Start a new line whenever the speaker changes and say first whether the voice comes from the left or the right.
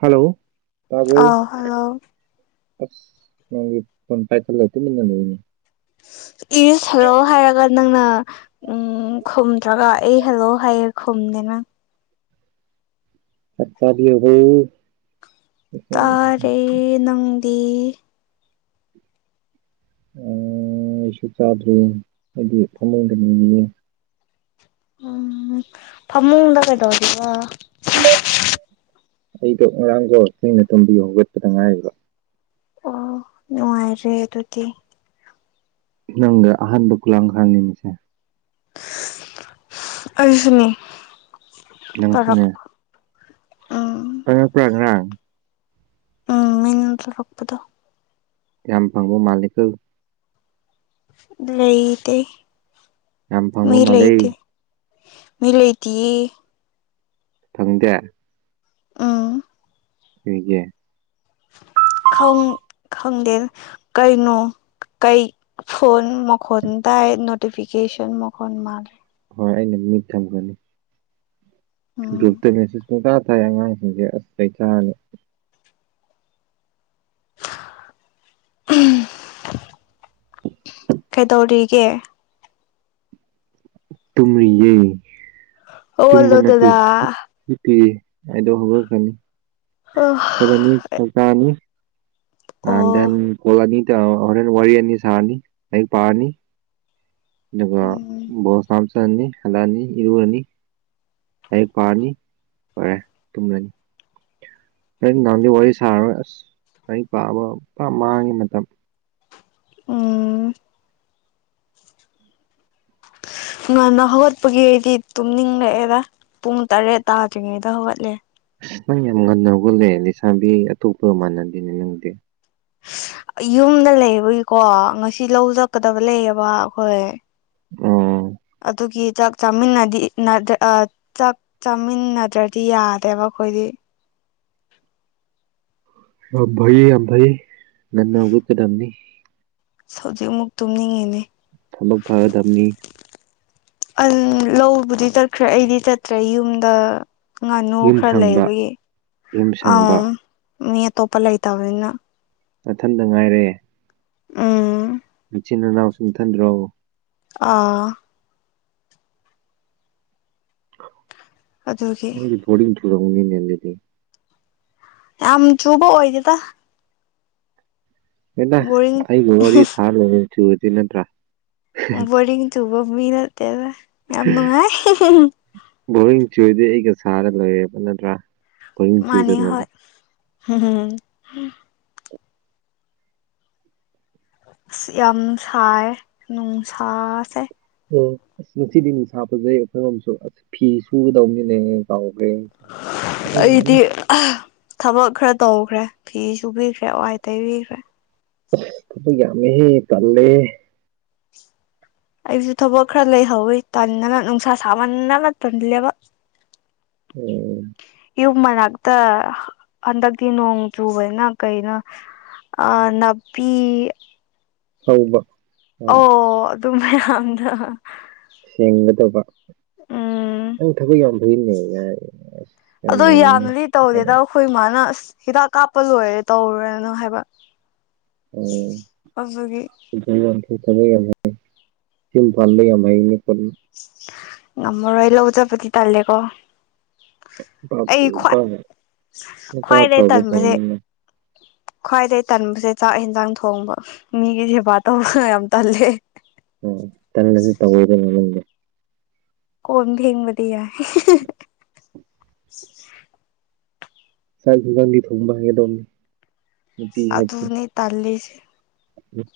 right: Hello ꯇꯥꯕ꯭ꯔꯣ
left: ꯑꯥꯎ hello
right: ꯑꯁ ꯅꯪꯒꯤ ꯐꯣꯟ ꯄꯥꯏꯈꯠꯂꯝꯃꯤꯅꯤꯅꯦ
left: ꯏꯁ ꯍꯦꯜꯂꯣ ꯍꯥꯏꯔꯒ ꯅꯪꯅ ꯎꯝ ꯈꯨꯝꯗ꯭ꯔꯒ ꯑꯩ ꯍꯦꯜꯂꯣ ꯍꯥꯏꯌꯦꯦ ꯈꯨꯝꯗꯦ ꯅ
right: ꯆꯕꯤꯌꯣꯍꯦ
left: ꯇꯥꯔꯦ ꯅꯪꯗꯤ
right: ꯑꯣ ꯑꯩꯁꯨ ꯆꯥꯗ꯭ꯔꯤ ꯑꯩꯗꯤ ꯐꯃꯨꯡꯗꯅꯤꯌꯦ
left: ꯎꯝ ꯐꯃꯨꯡꯗ ꯀꯩꯗꯧꯔꯤꯕ
right: ꯑꯩꯗꯣ ꯉꯔꯥꯡꯗꯣ ꯊꯦꯡꯅ ꯇꯨꯝꯕꯒꯤ ꯍꯧꯒꯠꯄꯗ ꯉꯥꯏꯔꯤꯕ
left: ꯑꯣ ꯅꯨꯡꯉꯥꯏꯔꯦ ꯑꯗꯨꯗꯤ
right: ꯅꯪꯅ ꯑꯍꯥꯟꯕ ꯈꯨꯂꯥꯡ ꯈꯥꯡꯅꯤꯅꯤꯁꯦ
left: ꯑꯩꯁꯨꯅꯤ
right: ꯅꯪꯁꯨꯅꯦ
left: ꯎꯝ
right: ꯀꯩꯅꯣ ꯄ꯭ꯔꯦꯒꯦꯟ
left: ꯎꯝ ꯃꯤꯡ ꯊꯣꯛꯔꯛꯄꯗꯣ
right: ꯌꯥꯝ ꯐꯡꯖ ꯃꯥꯜꯂꯤꯀꯣ
left: ꯂꯩꯇꯦ
right: ꯌꯥꯝ ꯐꯪꯕ
left: ꯃꯤ
right: ꯃꯥꯜꯂꯦ
left: ꯂꯩꯇꯦ ꯃꯤ ꯂꯩꯇꯤꯌꯤ
right: ꯐꯪꯗꯦ
left: ꯎꯝ
right: ꯀꯔꯤꯒꯤ
left: ꯈꯪ ꯈꯪꯗꯦꯗ ꯀꯩꯅꯣ ꯀꯩ ꯐꯣꯟ ꯃꯈꯣꯟ ꯇꯥꯏ ꯅꯣꯇꯤꯐꯤꯀꯦꯁꯟ ꯃꯈꯣꯟ ꯃꯥꯂꯦ
right: ꯍꯣꯏ ꯑꯩꯅ ꯃꯤꯠ ꯊꯝꯈ꯭ꯔꯅꯤ
left: ꯎꯝ
right: ꯒ꯭ꯔꯨꯞꯇ ꯃꯦꯁꯦꯁ ꯄꯨꯡꯇꯥ ꯊꯥꯏ ꯑꯉꯥꯡꯁꯤꯡꯁꯦ ꯑꯁ ꯆꯩ ꯆꯥꯔꯅꯤ
left: ꯀꯩꯗꯧꯔꯤꯒꯦ
right: ꯇꯨꯝꯔꯤꯌꯦ ꯇꯨꯝꯕ ꯅꯠꯇꯦ
left: ꯍꯧꯒꯠꯂꯣꯗꯅ
right: ꯍꯤꯞ ꯍꯤꯞꯄꯤꯌꯦ ꯑꯩꯗꯣ ꯍꯧꯒꯠꯈ꯭ꯔꯅꯤ
left: [unintelligible]
right: [unintelligible] ꯇ ꯍꯣꯔꯦꯟ ꯋꯥꯔꯤ ꯑꯅꯤ ꯁꯥꯔꯅꯤ ꯂꯩꯔꯤꯛ ꯄꯥꯔꯅꯤ ꯗꯨꯒ
left: ꯎꯝ
right: ꯕꯣꯜ [unintelligible] ꯍꯜꯂꯑꯅꯤ ꯏꯔꯨꯔꯅꯤ ꯂꯥꯏꯔꯤꯛ ꯄꯥꯥꯔꯅꯤ ꯂꯣꯏꯔꯦ ꯇꯨꯝꯂꯅꯤ ꯍꯣꯔꯦꯟ ꯅꯨꯡꯗꯥꯡꯗꯤ ꯋꯥꯔꯤ ꯁꯥꯔꯔꯣꯏ ꯑꯁ ꯂꯥꯏꯔꯤꯛ ꯄꯥꯕ ꯄꯨꯔ ꯃꯥꯡꯉꯤ ꯃꯇꯝ
left: ꯎꯝ ꯉꯟꯅ ꯍꯧꯒꯠꯄꯒꯤ ꯑꯩꯗꯤ ꯇꯨꯝꯅꯤꯡꯂꯑꯦꯗ ꯄꯨꯡ ꯇꯔꯦꯠ ꯇꯥꯗ꯭ꯔꯤꯉꯩꯗ ꯍꯧꯒꯠꯂꯦ
right: ꯑꯁ ꯅꯪ ꯌꯥꯝ ꯉꯟꯅ ꯍꯧꯒꯠꯂꯦ ꯂꯩꯁꯥꯕꯤ ꯑꯇꯣꯞꯄꯒ ꯃꯥꯟꯅꯗꯦꯅꯦ ꯅꯪꯗꯤ
left: ꯌꯨꯝꯗ ꯂꯩꯕꯒꯤꯀꯣ ꯉꯁꯤ ꯂꯧ ꯆꯛꯀꯗꯕ ꯂꯩꯌꯦꯕ ꯑꯈꯣꯏ
right: ꯑꯣ
left: ꯗꯨꯒꯤ ꯆꯥꯛ ꯆꯥꯃꯤꯟꯅꯗꯤ ꯅꯗ꯭ꯔꯦ ꯑꯥ ꯆꯥꯛ ꯆꯥꯃꯤꯟꯅꯗ꯭ꯔꯗꯤ ꯌꯥꯗꯦꯕ ꯑꯈꯣꯏꯗꯤ
right: ꯌꯥꯝ ꯐꯩꯌꯦ ꯌꯥꯝ ꯐꯩꯌꯦ ꯉꯟꯅ ꯍꯧꯒꯠꯀꯗꯝꯅꯤ
left: ꯍꯧꯖꯤꯛ ꯑꯃꯨꯛ ꯇꯨꯝꯅꯤꯡꯉꯤꯅꯦ
right: ꯊꯕꯛ ꯐꯒꯗꯝꯅꯤ
left: ꯑ ꯂꯧꯕꯨꯗꯤ ꯆꯠꯈ꯭ꯔꯦ ꯑꯩꯗꯤ ꯆꯠꯇ꯭ꯔꯦ ꯌꯨꯝꯗ ꯉꯥꯅꯨ
right: ꯌꯨꯝ
left: ꯈꯔ
right: ꯁꯪꯕ
left: ꯂꯩꯕꯒꯤ
right: ꯌꯨꯝ ꯁꯪꯕ
left: ꯑꯝ ꯃꯤ ꯑꯇꯣꯞꯄ ꯂꯩꯇꯕꯅꯤꯅ
right: ꯅꯊꯟꯗ ꯉꯥꯏꯔꯦ
left: ꯎꯝ
right: ꯅꯆꯤꯟ ꯅꯅꯥꯎꯁꯨ ꯏꯊꯟꯗ꯭ꯔꯣ
left: ꯑꯥ ꯑꯗꯨꯒꯤ
right: ꯑꯩ ꯕꯣꯔꯤꯡ ꯆꯨꯔꯝꯅꯤꯅꯦ ꯑꯗꯨꯗꯤ
left: ꯌꯥꯝ ꯆꯨꯕ ꯑꯣꯏꯗꯦꯗ
right: ꯍꯦꯅ
left: ꯕꯣꯔꯤꯡ
right: ꯑꯩꯒ ꯋꯥꯔꯤ ꯁꯥꯔ ꯂꯣꯏꯔꯦ ꯆꯨꯔꯗꯤ ꯅꯠꯇ꯭ꯔꯥ
left: ꯕꯣꯏꯔꯤꯡ ꯆꯨꯕ ꯃꯤ ꯅꯠꯇꯦꯗ ꯌꯥꯝ ꯅꯨꯉꯥꯏ
right: ꯕꯣꯔꯤꯡ ꯆꯨꯔꯗꯤ ꯑꯩꯒ ꯁꯥꯔ ꯂꯣꯏꯔꯦꯕ ꯅꯠꯇ꯭ꯔꯥ ꯕꯣꯔꯤꯡ
left: ꯃꯥꯅꯤ ꯍꯣꯏ
right: ꯆꯨꯗꯅꯕ
left: ꯑꯁ ꯌꯥꯝ ꯁꯥꯌꯦ ꯅꯨꯡꯁꯥꯁꯦ
right: ꯑꯣ ꯑꯁ ꯉꯁꯤꯗꯤ ꯅꯨꯡꯁꯥ ꯐꯖꯩ ꯑꯈꯣꯏꯔꯣꯝꯁꯨ ꯑꯁ ꯐꯤ ꯁꯨꯒꯗꯧꯅꯤꯅꯦ ꯀꯥꯎꯒ꯭ꯔꯦ ꯑꯩꯁ
left: ꯑꯩꯗꯤ ꯊꯕꯛ ꯈꯔ ꯇꯧꯈ꯭ꯔꯦ ꯐꯤ ꯁꯨꯕꯤꯈ꯭ꯔꯦ ꯋꯥꯏ ꯇꯩꯕꯤꯈ꯭ꯔꯦ
right: ꯑꯁ ꯊꯕꯛ ꯌꯥꯝꯃꯤꯍꯦ ꯇꯜꯂꯦꯍꯦ
left: ꯑꯩꯖꯨ ꯊꯕꯛ ꯈꯔ ꯂꯩꯍꯧꯋꯤ ꯇꯟꯗꯅ ꯅꯨꯡꯁꯥ ꯁꯥꯃꯟꯗꯅ ꯇꯟꯂꯦꯕ
right: [unintelligible]
left: ꯌꯨꯝ ꯃꯅꯥꯛꯇ ꯍꯟꯗꯛꯇꯤ ꯅꯣꯡ ꯆꯨꯕꯅ ꯀꯩꯅꯣ꯫ ꯑ ꯅꯥꯄꯤ
right: ꯍꯧꯕ ꯌꯥꯝ
left: ꯑꯣ ꯑꯗꯨ ꯃꯌꯥꯝꯗꫭ
right: ꯁꯦꯡꯒꯗꯕ
left: ꯎꯝ
right: ꯅꯪ ꯊꯕꯛ ꯌꯥꯝ ꯐꯩꯅꯦ ꯌꯥꯏ ꯑꯁ ꯌꯥꯝ
left: ꯑꯗꫭ
right: ꯌꯥꯅꯤꯡꯉꯤ
left: ꯌꯥꯝꯅꯗꯤ ꯇꯧꯗꯦꯗ ꯑꯩꯈꯣꯏ ꯃꯥꯅ ꯑꯁ ꯍꯤꯗꯥꯛ ꯀꯥꯞꯄ ꯂꯣꯏꯔꯦ ꯇꯧꯔꯨꯔꯅꯨ ꯍꯥꯏꯕ
right: ꯎꯝ
left: ꯑꯗꯨꯒꯤ
right: [unintelligible] ꯊꯕꯛ ꯌꯥꯝ ꯌꯥꯡꯉꯦ ꯌꯨꯝ ꯄꯥꯟꯕ ꯌꯥꯝ ꯍꯩꯅꯤ [unintelligible]
left: ꯉꯝꯃꯔꯣꯏ ꯂꯧ ꯆꯠꯄꯗꯤ ꯇꯥꯜꯂꯦꯀꯣ
right: ꯅꯨꯄꯥꯕꯨ ꯅꯨꯄꯥꯉꯥꯏ ꯅꯨꯄꯥ ꯑꯐꯕ ꯐꯪꯅꯤꯡꯉꯥꯏ
left: ꯈ꯭ꯋꯥꯏꯗꯒꯤ ꯇꯟꯕꯁꯦ ꯆꯥꯛ ꯌꯦꯟꯖꯥꯡ ꯊꯣꯡꯕ ꯃꯤꯒꯤ ꯁꯦꯕꯥ ꯇꯧꯕ ꯌꯥꯝ ꯇꯜꯂꯦ꯫
right: ꯑꫭ ꯇꯟꯂꯗꯤ ꯇꯧꯋꯦꯗꯥꯏꯅꯦ ꯅꯪꯗꯤ
left: ꯀꫭꯟ ꯐꯦꯡꯕꯗꯤ ꯌꯥꯏ꯫
right: ꯆꯥꯛ ꯌꯦꯟꯖꯥꯡꯗꯤ ꯊꯣꯡꯕ ꯍꯩꯒꯗꯧꯅꯤ ꯅꯨꯄꯤ ꯍꯥꯏꯕꯁꯦ
left: ꯑꯗꯨꯅꯤ ꯇꯜꯂꯤꯁꯦ
right: ꯎꯝ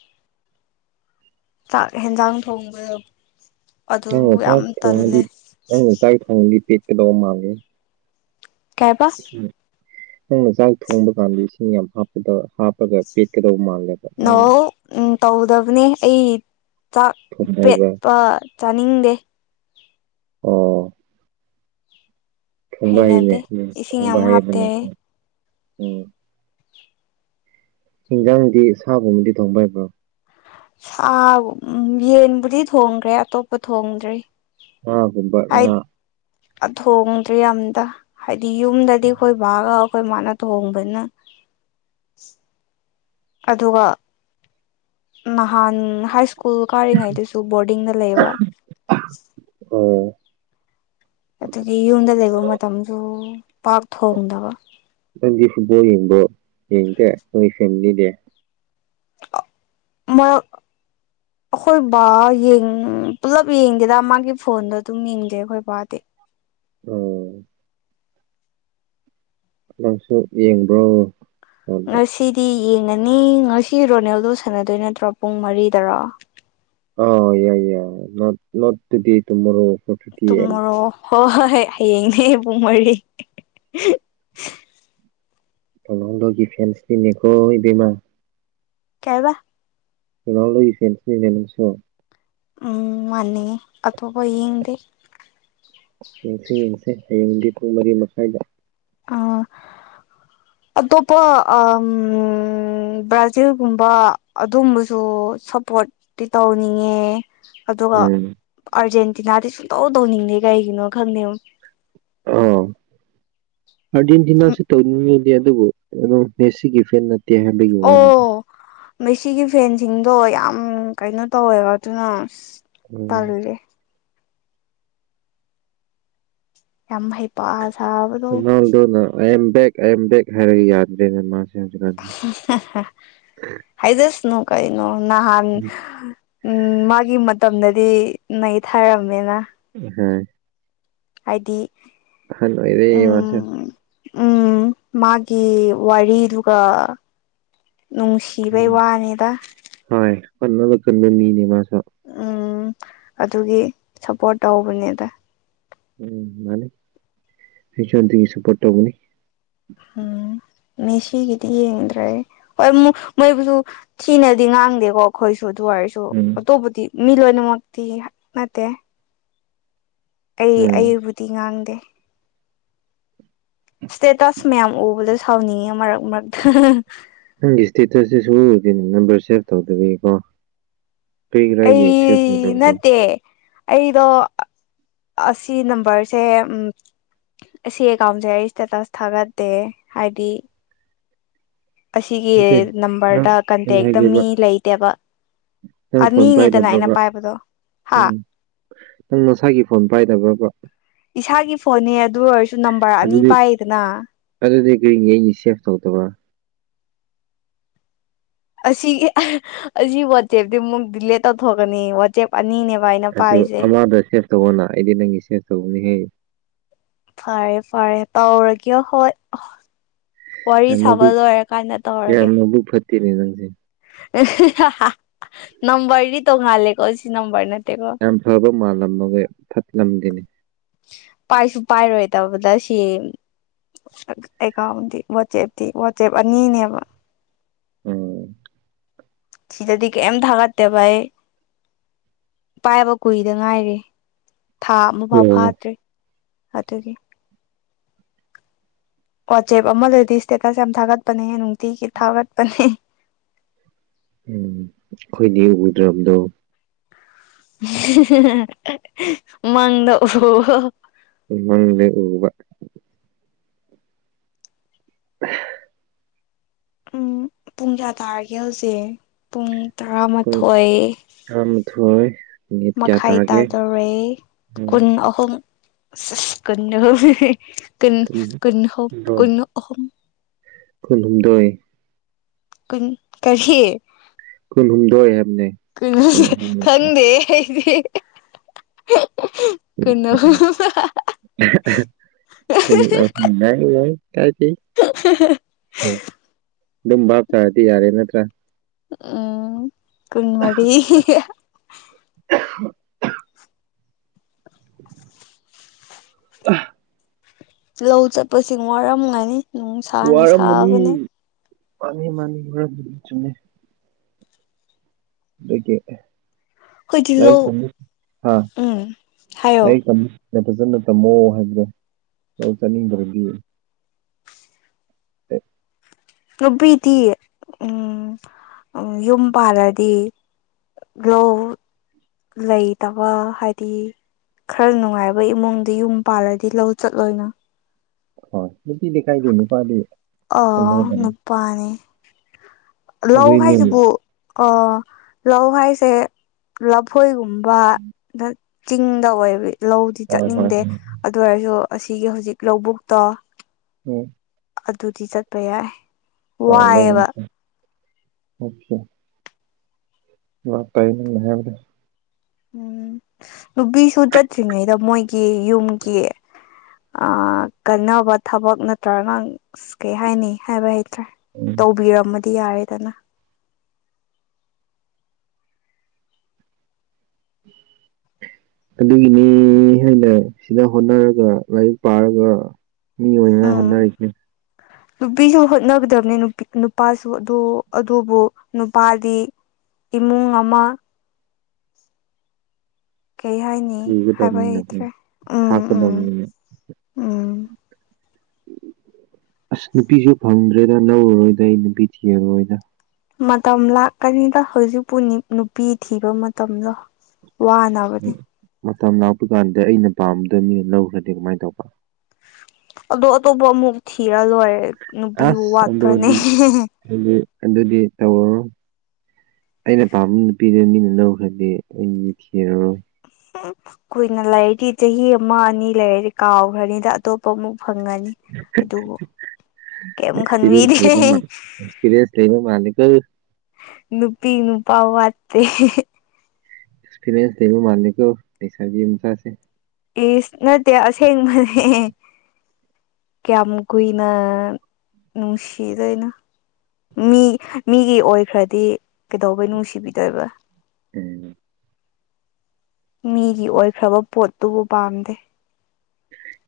left: ꯆꯥꯛ ꯍꯦꯟꯖꯥꯡ ꯊꯣꯡꯕ
right: ꯅꯪꯅ ꯆꯥꯛ ꯊꯣꯡꯉꯗꯤ ꯅꯪꯅ ꯆꯥꯛ ꯊꯣꯡꯉꯗꯤ ꯄꯦꯛꯀꯗꯧꯕ ꯃꯥꯜꯂꯦ꯫
left: ꯀꯩ ꯍꯥꯏꯕ
right: ꯏꯁ ꯅꯪꯅ ꯅꯪꯅ ꯆꯥꯛ ꯊꯣꯡꯕ ꯀꯥꯟꯗ ꯏꯁꯤꯡ ꯌꯥꯝ ꯍꯥꯞꯄꯗ ꯍꯥꯞꯄꯒ ꯄꯦꯠꯀꯗꯧꯕ ꯃꯥꯜꯂꯦ꯫
left: ꯅꫭ ꯎꯝ ꯇꯧꯗꯕꯅꯦ ꯑꯩ ꯆꯥꯛ
right: ꯊꯣꯡꯕ ꯍꯩꯕ꯭ꯔꯥ
left: ꯄꯦꯠꯄ ꯆꯥꯅꯤꯡꯗꯦ
right: ꯑꯣ ꯊꯣꯡꯕ ꯍꯩꯅꯦ
left: ꯍꯩꯅꯗꯦ
right: ꯎꯝ
left: ꯏꯁꯤꯡ
right: ꯊꯣꯡꯕ
left: ꯌꯥꯝ ꯍꯥꯞꯇꯦ
right: ꯍꯩꯕꯅꯦ
left: ꯑꯩ
right: ꯎꯝ ꯎꯝ ꯍꯦꯟꯖꯥꯡꯗꯤ ꯁꯥ ꯒꯨꯝꯕꯗꯤ ꯊꯣꯡꯕ ꯍꯩꯕ꯭ꯔꯣ
left: ꯁꯥꯕꯨ ꯎꯝ ꯌꯦꯟꯕꯨꯗꯤ ꯊꯣꯡꯈ꯭ꯔꯦ ꯑꯇꯣꯞꯄ ꯊꯣꯡꯗ꯭ꯔꯤ
right: ꯉꯥꯒꯨꯕ ꯉꯥ
left: ꯑ ꯊꯣꯡꯗ꯭ꯔꯤ ꯑꯝꯇ ꯍꯥꯏꯗꯤ ꯌꯨꯝꯗꯗꯤ ꯑꯩꯈꯣꯏ ꯕꯥꯒ ꯑꯩꯈꯣꯏ ꯃꯥꯅ ꯊꫭꯡꯕꯅ ꯑꯗꯨꯒ ꯅꯍꯥꯟ ꯍꯥꯏ ꯁ꯭ꯀꯨꯜ ꯀꯥꯔꯤꯉꯩꯗꯨꯁꯨ ꯕꯣꯔꯗꯤꯡꯗ ꯂꯩꯕ꯫
right: ꯑꯣ
left: ꯑꯗꯨꯒꯤ ꯌꯨꯝꯗ ꯂꯩꯕ ꯃꯇꯝꯁꯨ ꯄꯥꯛ ꯊꯣꯡꯗꯕ
right: ꯅꯪꯗꯤ ꯐꯨꯠꯕꯣꯜ ꯌꯦꯡꯕꯣ ꯌꯦꯡꯗ‌ꯦ ꯅꯣꯏ ꯐꯦꯃꯤꯂꯤꯗꯤ
left: ꯃꯔꯛ ꯑꯩꯈꯣꯏ ꯕꯥ ꯌꯦꯡ ꯄꯨꯂꯞ ꯌꯦꯡꯗ‌ꯦꯗ ꯃꯥꯒꯤ ꯐꯣꯟꯗ ꯑꯗꯨꯝ ꯌꯦꯡꯖꯩ ꯑꯩꯈꯣꯏ ꯕꯥꯗꯤ
right: ꯑꯣ ꯅꯪꯁꯨ ꯌꯦꯡꯕ꯭ꯔꯣ ꯑꯣ
left: ꯉꯁꯤꯗꯤ ꯌꯦꯡꯉꯅꯤ ꯉꯁꯤ ꯔꯣꯅꯦꯜꯗꯣ ꯁꯥꯟꯅꯗꯣꯏ ꯅꯠꯇ꯭ꯔꯣ ꯄꯨꯡ ꯃꯔꯤꯗ꯭ꯔꯣ
right: ꯑ ꯌꯥꯏꯌ‌ꯦ ꯅꯣꯠ ꯅꫭꯠ ꯇꯨꯗꯦ ꯇꯨꯝꯃꯣꯔꯣ ꯐꯣꯔ ꯐꯤꯐ
left: ꯇꯨꯝꯃꯣꯔꯣ ꯍꯣꯏ ꯍꯣꯏ ꯍꯣꯏ ꯍꯌꯦꯡꯅꯦ ꯄꯨꯡ ꯃꯔꯤ
right: ꯔꫭꯅꯥꯜꯗꯣꯒꯤ ꯐꯦꯟꯁꯇꯤꯅꯦꯀꯣ ꯏꯕ‌ꯦꯝꯃꯥ
left: ꯀꯩ ꯍꯥꯏꯕ
right: ꯔꫭꯅꯥꯜꯗꫭꯒꯤ ꯐꯦꯟꯁꯅꯤꯅ‌ꯦ ꯅꯪꯁꯨ
left: ꯎꯝ ꯃꯥꯥꯟꯅ‌ꯦ ꯑꯇꯣꯞꯄ ꯌꯦꯡꯗꯦ
right: ꯌꯦꯡꯁꯦ ꯌꯦꯡꯁꯦ ꯍꯌꯦꯡꯗꯤ ꯄꯨꯡ ꯃꯔꯤ ꯃꯈꯥꯏꯗ
left: ꯑ
right: [inaudible]
left: ꯑꯇꯣꯞꯄ ꯑꯝ ꯕ꯭ꯔꯥꯖꯤꯜꯒꯨꯝꯕ ꯑꯗꯨꯝꯕꯁꯨ ꯁꯄꯣꯔꯠ ꯇꯤ ꯇꯧꯅꯤꯡꯉꯦ ꯑꯗꯨꯒ
right: ꯎꯝ
left: ꯑꯥꯔꯖꯦꯟꯇꯤꯅꯥꯗꯤ ꯁꯨꯡꯇꯧ ꯇꯧꯅꯤꯡꯗꯦ ꯀꯩꯒꯤꯅꯣ ꯈꯪꯗꯦꯉꫭ꯫
right: ꯑꯣ ꯑꯔꯖꯦꯟꯇꯤꯅꯥꯁꯨ ꯇꯧꯅꯤꯡꯉꯤ꯫ ꯑꯗꯨꯕꯨ ꯀꯝ ꯃꯦꯁꯤꯒꯤ ꯐꯦꯟ ꯅꯠꯇꯦ ꯍꯥꯏꯕꯒꯤ ꯋꯥꯅꯤꯗ
left: ꯃ‌ꯦꯁꯤꯒꯤ ꯐꯦꯟꯁꯤꯡꯗꯣ ꯌꯥꯝ ꯀꯩꯅꯣ ꯇꯧꯋꯦꯕ ꯑꯗꯨꯅ ꯑꯁ
right: ꯎꯝ
left: ꯇꯥꯜꯂꯦ ꯌꯥꯝ ꯍꯩ ꯄꯥ ꯁꯥꯕ
right: ꯔꫭꯅꯟꯗꫭꯅ ꯑꯥ ꯑꯦꯝ ꯕꯦꯛ ꯑ ꯑꯦꯝ ꯕꯦꯛ ꯍꯥꯏꯔꯒ ꯌꯥꯗꯦꯅꯦ ꯃꯥꯁꯦ ꯍꯧꯖꯤꯛꯀꯥꯟꯁꯦ
left: ꯍꯥꯏꯖꯁꯥꯅꯨ ꯀꯩꯅꫭ ꯅꯍꯥꯟ ꯎꯝ ꯃꯥꯒꯤ ꯃꯇꯝꯗꯗꯤ ꯅꯩꯊꯥꯔꯝꯃꯦꯅ
right: ꯑꯝ ꯍꯥꯏ
left: ꯍꯥꯏꯗꯤ
right: ꯑꯍꯜ ꯑꫭꯏꯔ‌ꯦ ꯃꯥꯁꯨ
left: ꯎꯝ ꯎꯝ ꯃꯥꯒꯤ ꯋꯥꯔꯤꯗꯨꯒ ꯅꯨꯡꯁꯤ ꯁꯤꯕꯩ ꯋꯥꯅꯤꯗ
right: ꯍꫭꯏ ꯍꫭꯠꯅꯕ ꯀꯟꯕ ꯃꯤꯅꯦ ꯃꯥꯁꯨ
left: ꯎꯝ ꯑꯗꯨꯒꯤ ꯁꯞꯄꯣꯔꯠ ꯇꯧꯕꯅꯦꯗ
right: ꯎꯝ ꯃꯥꯅꯤ ꯏꯆꯟꯗꯤ ꯁꯄꯔ ꯇꯕꯨꯅꯤ
left: ꯎꯝ ꯃꯦꯁꯤꯒꯤꯗꯤ ꯌꯦꯡꯗ꯭ꯔꯦ ꯍꯣꯏ ꯃꫭꯏ ꯃꯣꯏꯕꯨꯁꯨ ꯊꯤꯅꯗꯤ ꯉꯥꯡꯗꯦꯀꯣ ꯑꯩꯈꯣꯏꯁꯨ ꯑꯗꯨꯑꫭꯔꯁꯨ
right: ꯎꯝ
left: ꯑꯇꯣꯞꯄꯗꯤ ꯃꯤ ꯂꯣꯏꯅꯃꯛꯇꯤ ꯅꯠꯇꯦ ꯑꯩ
right: ꯎꯝ
left: ꯑꯩꯕꯨꯗꯤ ꯉꯥꯡꯗꯦ ꯏꯁꯇꯦꯇꯁ ꯃꯌꯥꯝ ꯎꯕꯗ ꯁꯥꯎꯅꯤꯡꯉꯦ ꯃꯔꯛ ꯃꯔꯛꯇ
right: ꯅꯪꯒꯤ ꯏꯁꯇꯦꯇꯁꯇꯤ ꯁꯨꯡꯉꯨ ꯎꯨꯗ‌ꯦ ꯅꯝꯕꯔ ꯁꯦꯄ ꯇꯧꯗꯔꯤꯀꯣ ꯀꯔꯤꯒꯤꯅꯣ
left: ꯑꯩ
right: ꯍꯥꯏꯁꯦ ꯁ‌ꯦꯞ ꯇꯧꯗꯕꯗꫭ
left: ꯅꯠꯇꯦ ꯑꯩꯗꯣ ꯑꯁꯤ ꯅꯝꯕꯔꯁꯦ ꯎꯝ ꯑꯁꯤ ꯑꯦꯀꯥꯎꯟꯁꯦ ꯑꯩ ꯏꯁꯇꯦꯇꯁ ꯊꯥꯒꯠꯇꯦ ꯍꯥꯏꯗꯤ ꯑꯁꯤꯒꯤ
right: ꯅꯠꯇꯦ ꯅꯪ
left: ꯅꯝꯕꯔꯗ
right: ꯑꯩꯅ
left: ꯀꯟꯇꯦꯛꯇ
right: ꯍꯥꯏꯒꯦꯕ
left: ꯃꯤ ꯂꯩꯇꯦꯕ
right: ꯅꯪ ꯐꯣꯟ
left: ꯑꯅꯤꯅꯦꯗꯅ ꯑꯩꯅ
right: ꯄꯥꯏꯗꯕ꯭ꯔꯕ
left: ꯄꯥꯏꯕꯗꯣ ꯍꯥ
right: ꯎꯝ ꯅꯪ ꯅꯁꯥꯒꯤ ꯐꯣꯟ ꯄꯥꯏꯗꯕ꯭ꯔꯕ
left: ꯏꯁꯥꯒꯤ ꯐꯣꯟꯅꯦ ꯑꯗꯨ ꯑꯣꯏꯔꯁꯨ ꯅꯝꯕꯔ ꯑꯅꯤ
right: ꯑꯗꯨꯗꯤ
left: ꯄꯥꯏꯌꯦꯗꯅ
right: ꯑꯗꯨꯗꯤ ꯀꯔꯤꯅꯤ ꯑꯩꯅꯤ ꯁꯦꯞ ꯇꯧꯗꯕ꯭ꯔꯥ
left: ꯑꯁꯤꯒꯤ ꯑꯁꯤꯒꯤ ꯋꯥꯆꯦꯞꯇꯤ ꯃꯨꯛ ꯗꯤꯂꯦ ꯇꯧꯊꯣꯛꯀꯅꯤ ꯏꯁꯇꯦꯞ ꯑꯅꯤꯅꯦꯕ ꯑꯩꯅ ꯄꯥꯔꯤꯁꯦ
right: ꯇꯧꯕꯑꯣꯅ ꯑꯩꯗꯤ ꯅꯪꯒꯤ ꯁꯦꯁ ꯇꯧꯕꯅꯤ ꯍꯥꯏꯌꯦ
left: ꯐꯔꯦ ꯐꯔꯦ ꯇꯥꯎꯔ ꯀꯌꯥ ꯍꯣꯏ ꯋꯥꯔꯤ
right: ꯌꯥꯝ
left: ꯁꯥꯕ ꯂꯣꯏꯔ ꯀꯥꯟꯗ ꯇꯧꯔꯒꯦ
right: ꯇꯤꯔꯤꯖꯪꯁꯦ
left: ꯅꯝꯕ꯭ꯔꯤꯁꯤꯗꯤ ꯇꯣꯡꯉꯥꯜꯂꯦꯀꯣ ꯑꯁꯤ ꯅꯝꯕ꯭ꯔꯤꯁꯤ
right: ꯌꯥꯝ ꯐꯕ ꯃꯥꯜꯂꯝ ꯑꯃꯒꯤꯒ ꯐꯠ ꯂꯝꯒꯤꯅꯤ
left: ꯄꯥꯏꯁꯨ ꯄꯥꯏꯔꯣꯏ ꯇꯕꯗ ꯁꯤ ꯑꯦꯀꯥꯎꯟꯗꯤ ꯋꯥꯆꯦꯞꯇꯤ ꯋꯥꯆꯦꯞ ꯑꯅꯤꯅꯦꯕ
right: ꯎꯝ
left: ꯁꯤꯗꯗꯤ ꯀꯩꯗꯥꯒꯠꯇꯦꯕ ꯑꯩ ꯄꯥꯏꯕ ꯀꯨꯏꯗ ꯉꯥꯏꯔꯦ ꯊꯥ ꯑꯃꯐꯥꯎ
right: ꯑꯣ
left: ꯐꯥꯗ꯭ꯔꯦ ꯑꯗꯨꯒꯤ ꯋꯥꯆꯦꯞ ꯑꯃ ꯂꯩꯗꯤ ꯏꯁꯇꯦꯇꯁ ꯌꯥꯝ ꯊꯥꯒꯠꯄꯅꯦ ꯅꯨꯡꯇꯤꯒꯤ ꯊꯥꯒꯠꯄꯅꯦ
right: ꯎꯝ ꯑꯩꯈꯣꯏꯗꯤ ꯎꯗ꯭ꯔꯕꯗꯣ
left: ꯃꯗ [unintelligible]
right: ꯃꯡꯗꯥ ꯎꯕ ꯍ
left: ꯎꯝ ꯄꯨꯡ ꯀꯌꯥ ꯇꯥꯔꯒꯦ ꯍꯧꯖꯤꯛ ꯄꯨꯡ ꯇꯔꯥꯃꯥꯊꯣꯏ
right: ꯑ ꯃꯗꯨ ꯍꯣꯏ
left: ꯃꯈꯥꯏ ꯇꯥꯖꯣꯔꯦ
right: ꯎꯝ
left: ꯀꯨꯟ ꯑꯍꯨꯝ ꯀꯟꯅꯍ ꯀꯟ
right: ꯄꯨꯡ
left: ꯀꯟꯅꯍ
right: ꯍꯨꯝꯗꯣꯏ
left: ꯀꯟꯅ ꯑꯍꯨꯝ
right: ꯀꯨꯟꯍꯨꯝꯗꯣꯏ
left: ꯀꯟ ꯀꯔꯤꯌꯦ
right: ꯀꯨꯟꯍꯨꯝꯗꯣꯏ ꯍꯥꯏꯕꯅꯦ ꯀꯩꯅꯣ
left: ꯈꯪꯗꯦ ꯑꯩꯗꯤꯦ [inaudible]
right: ꯎ ꯌꯥ ꯌꯥ ꯀꯥꯏ ꯎ ꯑꯗꯨꯝ ꯚꯥꯞ ꯆꯥꯔꯗꯤ ꯌꯥꯔꯦ ꯅꯠꯇ꯭ꯔꯥ
left: ꯎꯝ ꯀꯨꯟꯃꯔꯤ
right: ꯑꯥꯍꯨ ꯑ
left: ꯂꯧ ꯆꯠꯄꯁꯤꯡ ꯋꯥꯔꯝꯒꯥꯏꯅꯤ
right: ꯋꯥꯔꯝꯃꯅꯤ ꯃꯥꯅꯤ ꯃꯥꯅꯤ ꯋꯥꯔꯝꯅꯤ ꯆꯨꯝꯅꯤ
left: ꯑꯩꯈꯣꯏꯗꯤ ꯂꯧ
right: ꯍꯥ
left: ꯎꯝ ꯍꯥꯏꯌꯣ
right: ꯑꯩ ꯅ ꯐꯖꯅ ꯇꯝꯃꯣ ꯍꯥꯏꯕ꯭ꯔꯥ ꯆꯥꯅꯤꯡꯗ꯭ꯔꯗꯤ ꯍ
left: ꯅꯨꯄꯤꯗꯤ ꯎꯝ ꯌꯨꯝ ꯄꯥꯜꯂꯗꯤ ꯒꯣ ꯂꯩꯇꯕ ꯍꯥꯏꯗꯤ ꯈꯔ ꯅꯨꯡꯉꯥꯏꯕ ꯏꯃꯨꯡꯗ ꯌꯨꯝ ꯄꯥꯜꯂꯗꯤ ꯂꯧ ꯆꯠꯂꯣꯏꯅ
right: ꯍꯣꯏ ꯅꯨꯄꯤꯗꯤ ꯀꯥꯏꯗꯦ ꯅꯨꯄꯥꯗꯤ
left: ꯑ
right: ꯍꯣꯠꯅꯒꯗꯕꯅꯤ
left: ꯅꯨꯄꯥꯅꯤ ꯂꯧ
right: ꯑꯗꯨꯏꯅꯦ
left: ꯍꯥꯏꯁꯤꯕꯨ ꯑ ꯂꯧ ꯍꯥꯏꯁꯦ ꯂꯐꯣꯏꯒꯨꯝꯕ ꯕ ꯆꯤꯡꯗ ꯑꯣꯏꯕ ꯂꯧꯗꯤ
right: ꯍꯣꯏ ꯍꯣꯏ
left: ꯆꯠꯅꯤꯡꯗꯦ ꯑꯗꯨ ꯑꯣꯏꯔꯁꯨ ꯑꯁꯤꯒꯤ ꯍꯧꯖꯤꯛ ꯂꯧꯕꯨꯛꯇꯣ
right: ꯑꯣ
left: ꯑꯗꯨꯗꯤ ꯆꯠꯄ ꯌꯥꯏ
right: ꯀꯂ
left: ꯋꯥꯏꯑꯦꯕ
right: ꯂ ꯇꯥꯏ ꯍꯥꯏꯕꯗ
left: ꯎꯝ ꯅꯨꯄꯤꯁꯨ ꯆꯠꯇ꯭ꯔꯤꯉꯩꯗ ꯃꯣꯏꯒꯤ ꯌꯨꯝꯒꯤ ꯀꯟꯅꯕ ꯊꯕꯛ ꯅꯠꯇ꯭ꯔꯒ ꯀꯩ ꯍꯥꯏꯅꯤ ꯍꯥꯏꯕ ꯍꯥꯏ
right: ꯎꯝ
left: ꯭ ꯇꯧꯕꯤꯔꯝꯃꯗꯤ ꯌꯥꯔꯦꯗꯅ
right: [inaudible] ꯑꯗꯨꯒꯤꯅꯤ ꯍꯥꯏꯅ ꯁꯤꯅ ꯍꯣꯠꯅꯔꯒ ꯂꯥꯏꯔꯤꯛ ꯄꯥꯔꯒ ꯃꯤ ꯑꯣꯏ
left: ꯎꯝ
right: ꯍꯣꯗꯥꯔꯦ
left: ꯅꯨꯄꯤꯁꯨ ꯍꯣꯠꯅꯒꯗꯕꯅꯦ ꯅꯨꯄꯥꯁꯨ ꯑꯗꯨꯕꯨ ꯅꯨꯄꯥꯗꯤ ꯏꯃꯨꯡ ꯑꯃ ꯀꯩ ꯍꯥꯏꯅꯤ ꯍꯥꯏꯕ
right: ꯄꯨꯒꯗꯕꯅꯤꯅꯀꯣ
left: ꯍꯩꯇ꯭ꯔꯦ ꯎꯝ ꯎꯝ ꯎꯝ
right: ꯎꯝ ꯑꯁ ꯅꯨꯄꯤꯁꯨ ꯐꯪꯗ꯭ꯔꯦꯗ ꯅꯧꯔꯔꯣꯏꯗ ꯑꯩ ꯅꯨꯄꯤ ꯊꯤꯔꯣꯏꯗ
left: ꯃꯇꯝ ꯂꯥꯛꯀꯅꯤꯗ ꯍꯧꯖꯤꯛꯄꯨ ꯅꯨꯄꯤ ꯊꯤꯕ ꯃꯇꯝꯗꯣ ꯋꯥꯅꯕꯅꯦ
right: ꯃꯇꯝ ꯂꯥꯛꯄ ꯀꯥꯟꯗ ꯑꯩꯅ ꯄꯥꯝꯕꯗꯣ ꯃꯤꯅ ꯂꯧꯈ꯭ꯔꯅꯤ ꯀꯃꯥꯏꯅ ꯇꯧꯕ
left: ꯑꯗꯣ ꯑꯇꯣꯞꯄ ꯑꯃꯨꯛ ꯊꯤꯔ ꯂꯣꯏꯔꯦ ꯅꯨꯄꯤꯕꯨ
right: ꯑꯁ
left: ꯋꯥꯠꯄ꯭ꯔꯅꯦ
right: ꯑꯗꯨꯗꯤ ꯑꯗꯨꯗꯤ ꯇꯧꯔꯔꯣꯏ ꯑꯩꯅ ꯄꯥꯝꯕ ꯅꯨꯄꯤꯗꯨ ꯃꯤꯅ ꯂꯧꯈ꯭ꯔꯗꯤ ꯑꯩꯗꯤ ꯅꯨꯄꯤ ꯊꯤꯔꯔꯣꯏ
left: ꯀꯨꯏꯅ ꯂꯩꯔꯗꯤ ꯆꯍꯤ ꯑꯃ ꯑꯅꯤ ꯂꯩꯔꯗꯤ ꯀꯥꯎꯈ꯭ꯔꯅꯤꯗ ꯑꯇꯣꯞꯄ ꯑꯃꯨꯛ ꯐꯪꯉꯅꯤ ꯑꯗꯨ ꯀꯔꯤꯝ ꯈꯟꯕꯤꯗꯦ
right: ꯑꯦꯛꯁꯄꯤꯔꯤꯌꯦꯟꯁ ꯂꯩꯕ ꯃꯥꯜꯂꯤ ꯑꯦꯛꯁꯄꯤꯔꯤꯌꯦꯟꯁ ꯂꯩꯕ ꯃꯥꯜꯂꯤꯀꯣ
left: ꯅꯨꯄꯤ ꯅꯨꯄꯥ ꯋꯥꯠꯇꯦ
right: ꯑꯦꯛꯁꯄꯤꯔꯤꯌꯦꯟꯁ ꯂꯩꯕ ꯃꯥꯥꯜꯂꯤꯀꯣ ꯂꯩꯁꯥꯕꯤ ꯃꯆꯥꯁꯦ
left: ꯏꯁ ꯅꯠꯇꯦ ꯑꯁꯦꯡꯕꯅꯦ ꯀꯌꯥꯝ ꯀꯨꯏꯅ ꯅꯨꯡꯁꯤꯗꯣꯏꯅꯣ ꯃꯤ ꯃꯤꯒꯤ ꯑꯣꯏꯈ꯭ꯔꯗꯤ ꯀꯩꯗꯧꯕꯩ ꯅꯨꯡꯁꯤꯕꯤꯗꯣꯏꯕ
right: ꯀꯔꯤꯅꯣ
left: ꯃꯤꯒꯤ ꯑꯣꯏꯈ꯭ꯔꯕ ꯄꯣꯠꯇꯨꯕꯨ ꯄꯥꯝꯗꯦ